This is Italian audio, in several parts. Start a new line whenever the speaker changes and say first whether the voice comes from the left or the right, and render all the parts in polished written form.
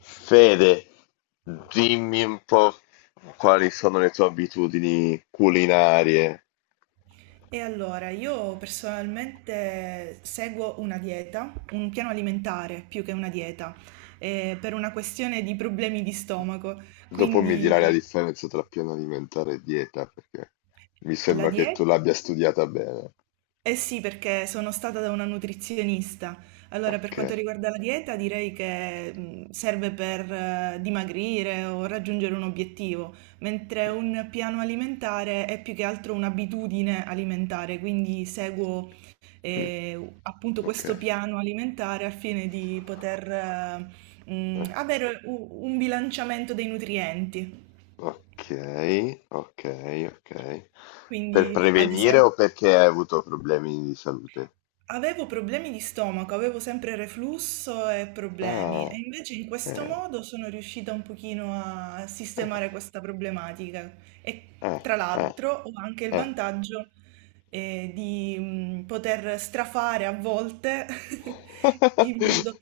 left: Fede, dimmi un po' quali sono le tue abitudini culinarie.
right: E allora, io personalmente seguo una dieta, un piano alimentare più che una dieta, per una questione di problemi di stomaco.
left: Dopo mi dirai la
right: Quindi
left: differenza tra piano alimentare e dieta, perché mi
right: la
left: sembra che tu
right: dieta...
left: l'abbia studiata bene.
right: Eh sì, perché sono stata da una nutrizionista. Allora, per
left: Ok,
right: quanto riguarda la dieta, direi che serve per dimagrire o raggiungere un obiettivo, mentre un piano alimentare è più che altro un'abitudine alimentare, quindi seguo
left: mm,
right: appunto
left: ok,
right: questo piano alimentare al fine di poter
left: eh,
right: avere un bilanciamento dei nutrienti.
left: ok, ok, ok. Per
right: Quindi, ad
left: prevenire
right: esempio...
left: o perché hai avuto problemi di salute?
right: Avevo problemi di stomaco, avevo sempre reflusso e problemi e
left: Ah,
right: invece in questo
left: eh,
right: modo sono riuscita un pochino a sistemare
left: eh,
right: questa problematica e
left: eh,
right: tra
left: eh,
right: l'altro ho anche il
left: eh.
right: vantaggio di poter strafare a volte in modo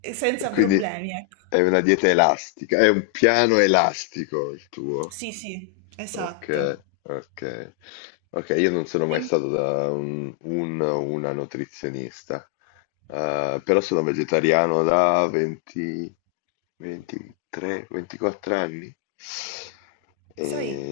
left: E
right: senza
left: quindi
right: problemi, ecco.
left: è una dieta elastica, è un piano elastico il tuo.
right: Sì, sì, esatto.
left: Ok, ok. Ok, io non sono mai
right: E
left: stato da una nutrizionista. Però sono vegetariano da 20, 23, 24 anni. E
right: sai,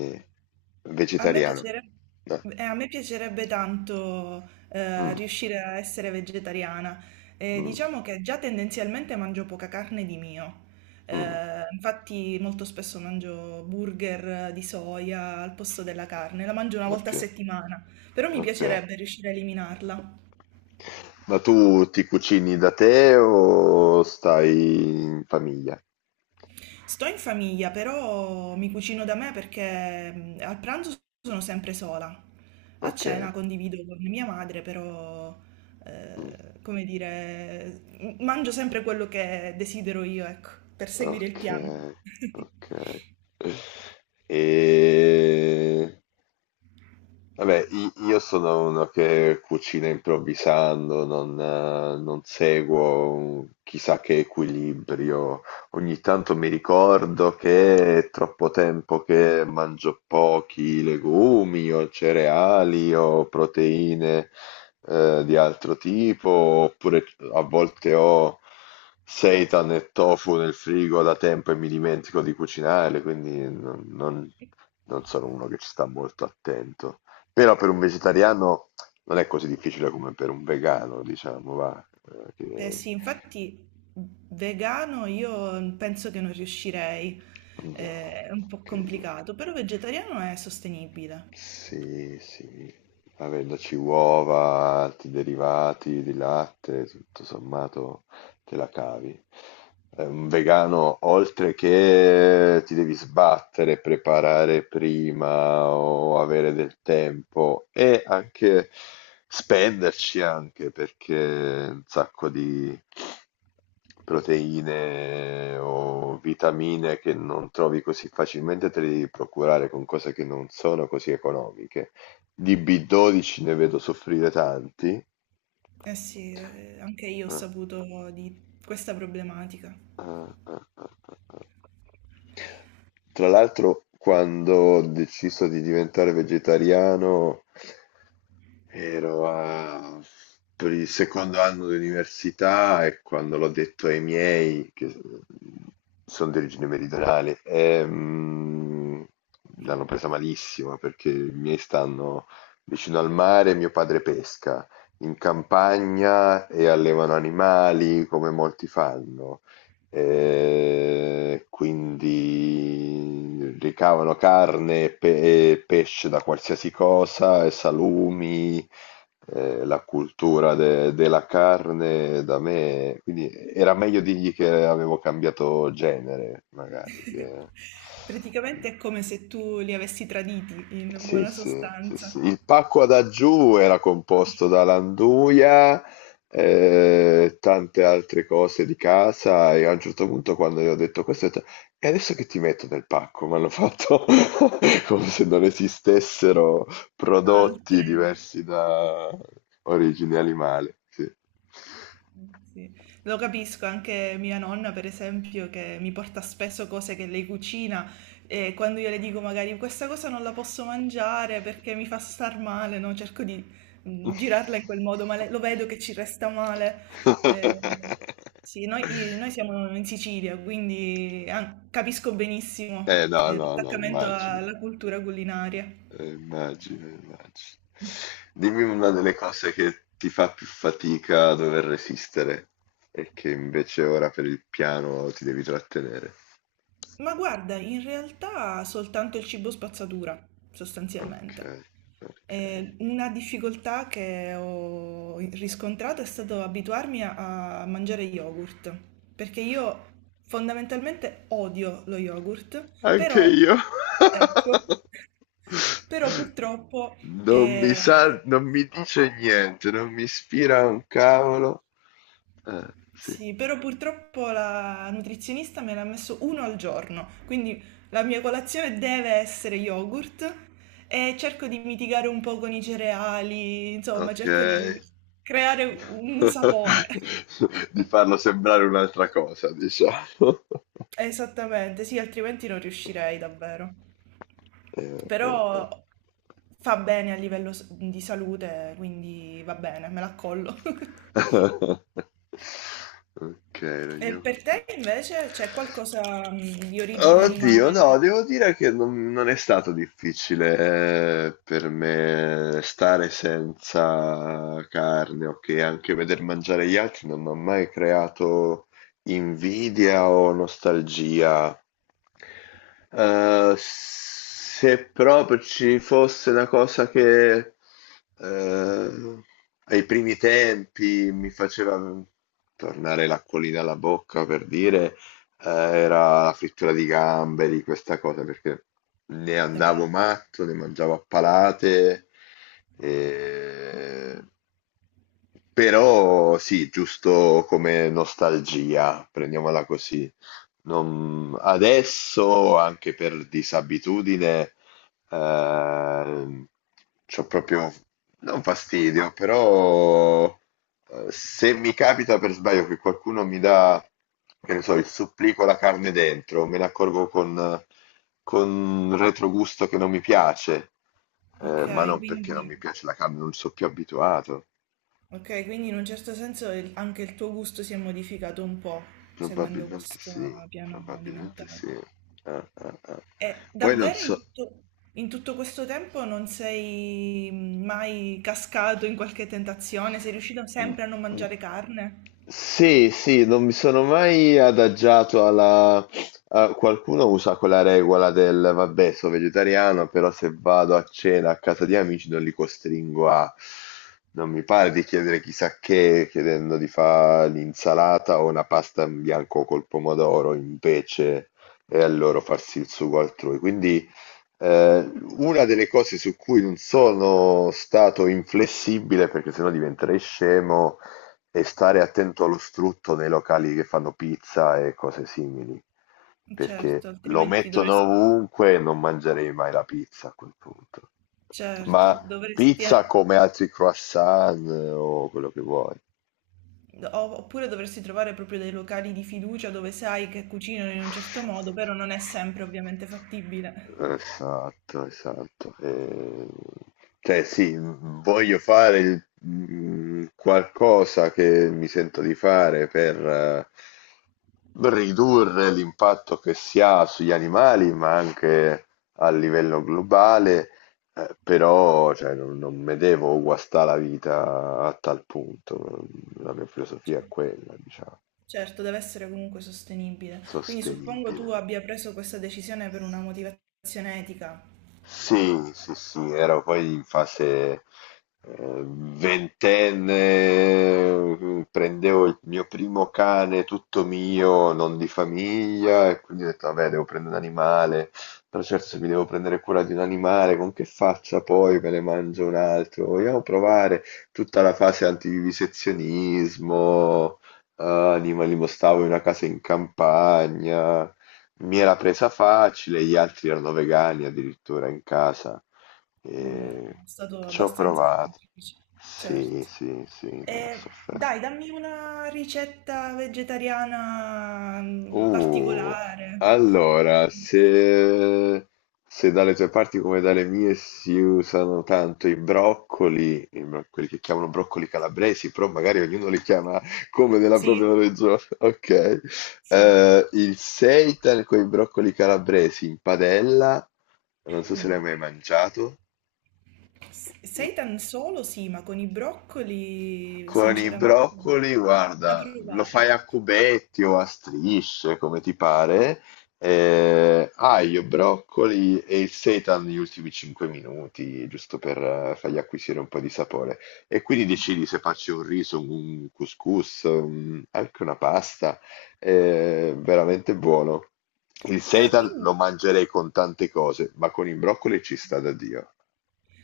right: A me
left: vegetariano.
right: piacere-
left: Eh,
right: a me piacerebbe tanto
left: mm,
right: riuscire a essere vegetariana.
left: mm,
right: Diciamo che già tendenzialmente mangio poca carne di mio.
left: mm,
right: Infatti molto spesso mangio burger di soia al posto della carne, la mangio una volta
left: ok,
right: a settimana, però mi
left: ok.
right: piacerebbe riuscire a eliminarla.
left: Ma tu ti cucini da te o stai in famiglia?
right: Sto in famiglia, però mi cucino da me perché al pranzo sono sempre sola. A
left: Okay,
right: cena condivido con mia madre, però,
left: mh,
right: come dire, mangio sempre quello che desidero io, ecco, per seguire il piano.
left: okay, okay. E Vabbè, io sono uno che cucina improvvisando, non seguo un chissà che equilibrio. Ogni tanto mi ricordo che è troppo tempo che mangio pochi legumi o cereali o proteine, di altro tipo, oppure a volte ho seitan e tofu nel frigo da tempo e mi dimentico di cucinare, quindi non sono uno che ci sta molto attento. Però per un vegetariano non è così difficile come per un vegano, diciamo, va.
right: Eh sì, infatti vegano io penso che non riuscirei.
left: No,
right: È un po'
left: che io-
right: complicato, però vegetariano è sostenibile.
left: sì, sì. Avendoci uova, altri derivati di latte, tutto sommato te la cavi. È un vegano, oltre che ti devi sbattere, preparare prima o avere del tempo e anche spenderci anche perché un sacco di proteine o vitamine che non trovi così facilmente te le devi procurare con cose che non sono così economiche. Di B12 ne vedo soffrire tanti.
right: Eh sì, anche io ho
left: Ah,
right: saputo di questa problematica.
left: ah, ah, ah, ah. Tra l'altro quando ho deciso di diventare vegetariano ero a- per il secondo anno di università e quando l'ho detto ai miei, che sono di origine meridionale, l'hanno presa malissimo perché i miei stanno vicino al mare, mio padre pesca in campagna e allevano animali come molti fanno. Quindi ricavano carne e e pesce da qualsiasi cosa, e salumi, la cultura della carne da me. Quindi era meglio dirgli che avevo cambiato genere, magari.
right: Praticamente è come se tu li avessi traditi in
left: Sì,
right: buona
left: sì, sì, sì.
right: sostanza.
left: Il pacco ad aggiù era composto da Landuia, tante altre cose di casa e a un certo punto quando gli ho detto questo, ho detto, e adesso che ti metto nel pacco? Mi hanno fatto come se non esistessero prodotti
right: Altre.
left: diversi da origine animale. Sì.
right: Sì. Lo capisco, anche mia nonna, per esempio, che mi porta spesso cose che lei cucina e quando io le dico magari questa cosa non la posso mangiare perché mi fa star male, no? Cerco di girarla in quel modo, ma lo vedo che ci resta male. Eh, sì, noi siamo in Sicilia, quindi ah, capisco
left: Eh
right: benissimo
left: no, no, no,
right: l'attaccamento
left: immagino.
right: alla cultura culinaria.
left: Immagino, immagino. Dimmi una delle cose che ti fa più fatica a dover resistere e che invece ora per il piano ti devi trattenere.
right: Ma guarda, in realtà soltanto il cibo spazzatura,
left: Ok,
right: sostanzialmente.
left: ok.
right: Una difficoltà che ho riscontrato è stato abituarmi a mangiare yogurt, perché io fondamentalmente odio lo yogurt,
left: Anche
right: però,
left: io.
right: ecco, però purtroppo
left: Non mi sa,
right: eh...
left: non mi dice niente, non mi ispira un cavolo. Sì,
right: Sì, però purtroppo la nutrizionista me l'ha messo uno al giorno, quindi la mia colazione deve essere yogurt e cerco di mitigare un po' con i cereali, insomma,
left: ok.
right: cerco di creare un sapore.
left: Di farlo sembrare un'altra cosa, diciamo.
right: Esattamente, sì, altrimenti non riuscirei davvero.
left: Eh.
right: Però fa bene a livello di salute, quindi va bene, me l'accollo.
left: Ok,
right: E per
left: Roberto.
right: te invece c'è qualcosa di origine
left: Oddio,
right: animale?
left: no, devo dire che non è stato difficile per me stare senza carne, ok, anche veder mangiare gli altri non mi ha mai creato invidia o nostalgia. Se proprio ci fosse una cosa che ehm, ai primi tempi mi faceva tornare l'acquolina alla bocca per dire, era la frittura di gamberi, questa cosa, perché ne andavo
right: Vabbè,
left: matto, ne mangiavo a palate, e- però sì, giusto come nostalgia, prendiamola così. Adesso, anche per disabitudine, ehm, c'ho proprio, non fastidio, però se mi capita per sbaglio che qualcuno mi dà, che ne so, il supplì con la carne dentro, me ne accorgo con retrogusto che non mi piace,
right: ok,
left: ma non perché non
right: quindi,
left: mi piace la carne, non sono più abituato.
right: ok, quindi in un certo senso anche il tuo gusto si è modificato un po' seguendo
left: Probabilmente
right: questo
left: sì,
right: piano
left: probabilmente
right: alimentare.
left: sì. Eh.
right: E
left: Poi non
right: davvero
left: so.
right: in tutto questo tempo non sei mai cascato in qualche tentazione? Sei riuscito sempre a non
left: Sì,
right: mangiare carne?
left: sì, sì, non mi sono mai adagiato alla... qualcuno usa quella regola del, vabbè, sono vegetariano, però se vado a cena a casa di amici non li costringo a... Non mi pare di chiedere chissà che, chiedendo di fare l'insalata o una pasta in bianco col pomodoro, invece, e a loro farsi il sugo altrui. Quindi... Eh, una delle cose su cui non sono stato inflessibile, perché sennò diventerei scemo, e stare attento allo strutto nei locali che fanno pizza e cose simili, perché
right: Certo,
left: lo
right: altrimenti
left: mettono
right: dovresti,
left: ovunque e non mangerei mai la pizza a quel punto.
right: certo,
left: Ma
right: dovresti...
left: pizza come altri croissant o quello che vuoi.
right: Oppure dovresti trovare proprio dei locali di fiducia dove sai che cucinano in un certo modo, però non è sempre ovviamente fattibile.
left: Esatto, esatto. Cioè sì, voglio fare il qualcosa che mi sento di fare per ridurre l'impatto che si ha sugli animali, ma anche a livello globale, però cioè, non mi devo guastare la vita a tal punto. La mia filosofia è
right: Cioè,
left: quella, diciamo,
right: certo, deve essere comunque sostenibile. Quindi suppongo
left: sostenibile.
right: tu abbia preso questa decisione per una motivazione etica.
left: Sì, sì, sì, ero poi in fase ventenne, prendevo il mio primo cane tutto mio, non di famiglia, e quindi ho detto, vabbè, devo prendere un animale, però certo se mi devo prendere cura di un animale, con che faccia poi me ne mangio un altro? Vogliamo provare tutta la fase antivivisezionismo, animalismo, stavo in una casa in campagna mi era presa facile, gli altri erano vegani addirittura in casa.
right: Allora,
left: E
right: è stato
left: ci ho
right: abbastanza
left: provato.
right: semplice.
left: Sì,
right: Certo.
left: sì, sì, non ho
right: E, dai,
left: sofferto.
right: dammi una ricetta vegetariana
left: Uh,
right: particolare.
left: allora, se dalle tue parti come dalle mie si usano tanto i broccoli, quelli che chiamano broccoli calabresi, però magari ognuno li chiama come nella propria
right: Sì,
left: regione, ok?
right: sì.
left: Il seitan con i broccoli calabresi in padella, non so se l'hai
right: Mm.
left: mai mangiato.
right: Seitan solo sì, ma con i broccoli
left: Con i
right: sinceramente non...
left: broccoli,
right: da
left: guarda, lo
right: provare.
left: fai a cubetti o a strisce, come ti pare. Aglio, broccoli e il seitan negli ultimi 5 minuti, giusto per fargli acquisire un po' di sapore. E quindi decidi se faccio un riso, un couscous, anche una pasta. Veramente buono. Il
right: Ah,
left: seitan
right: quindi,
left: lo mangerei con tante cose, ma con i broccoli ci sta da Dio.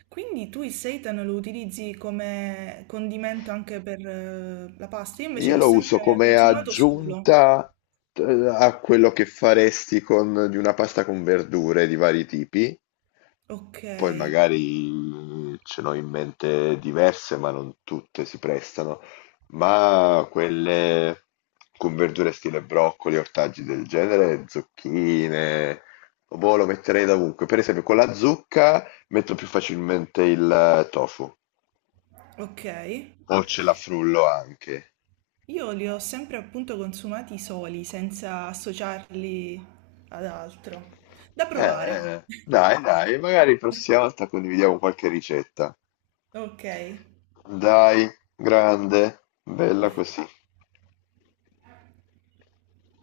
right: quindi tu il seitan lo utilizzi come condimento anche per la pasta? Io invece
left: Io
right: l'ho
left: lo uso
right: sempre
left: come
right: consumato solo.
left: aggiunta a quello che faresti con di una pasta con verdure di vari tipi,
right: Ok,
left: poi magari ce n'ho in mente diverse, ma non tutte si prestano, ma quelle con verdure stile broccoli, ortaggi del genere, zucchine, boh, lo metterei dovunque. Per esempio con la zucca metto più facilmente il tofu,
right: ok.
left: o ce la frullo anche.
right: Io li ho sempre appunto consumati soli, senza associarli ad altro. Da provare.
left: Dai, dai, magari prossima volta condividiamo qualche ricetta.
right: Ok.
left: Dai, grande, bella così.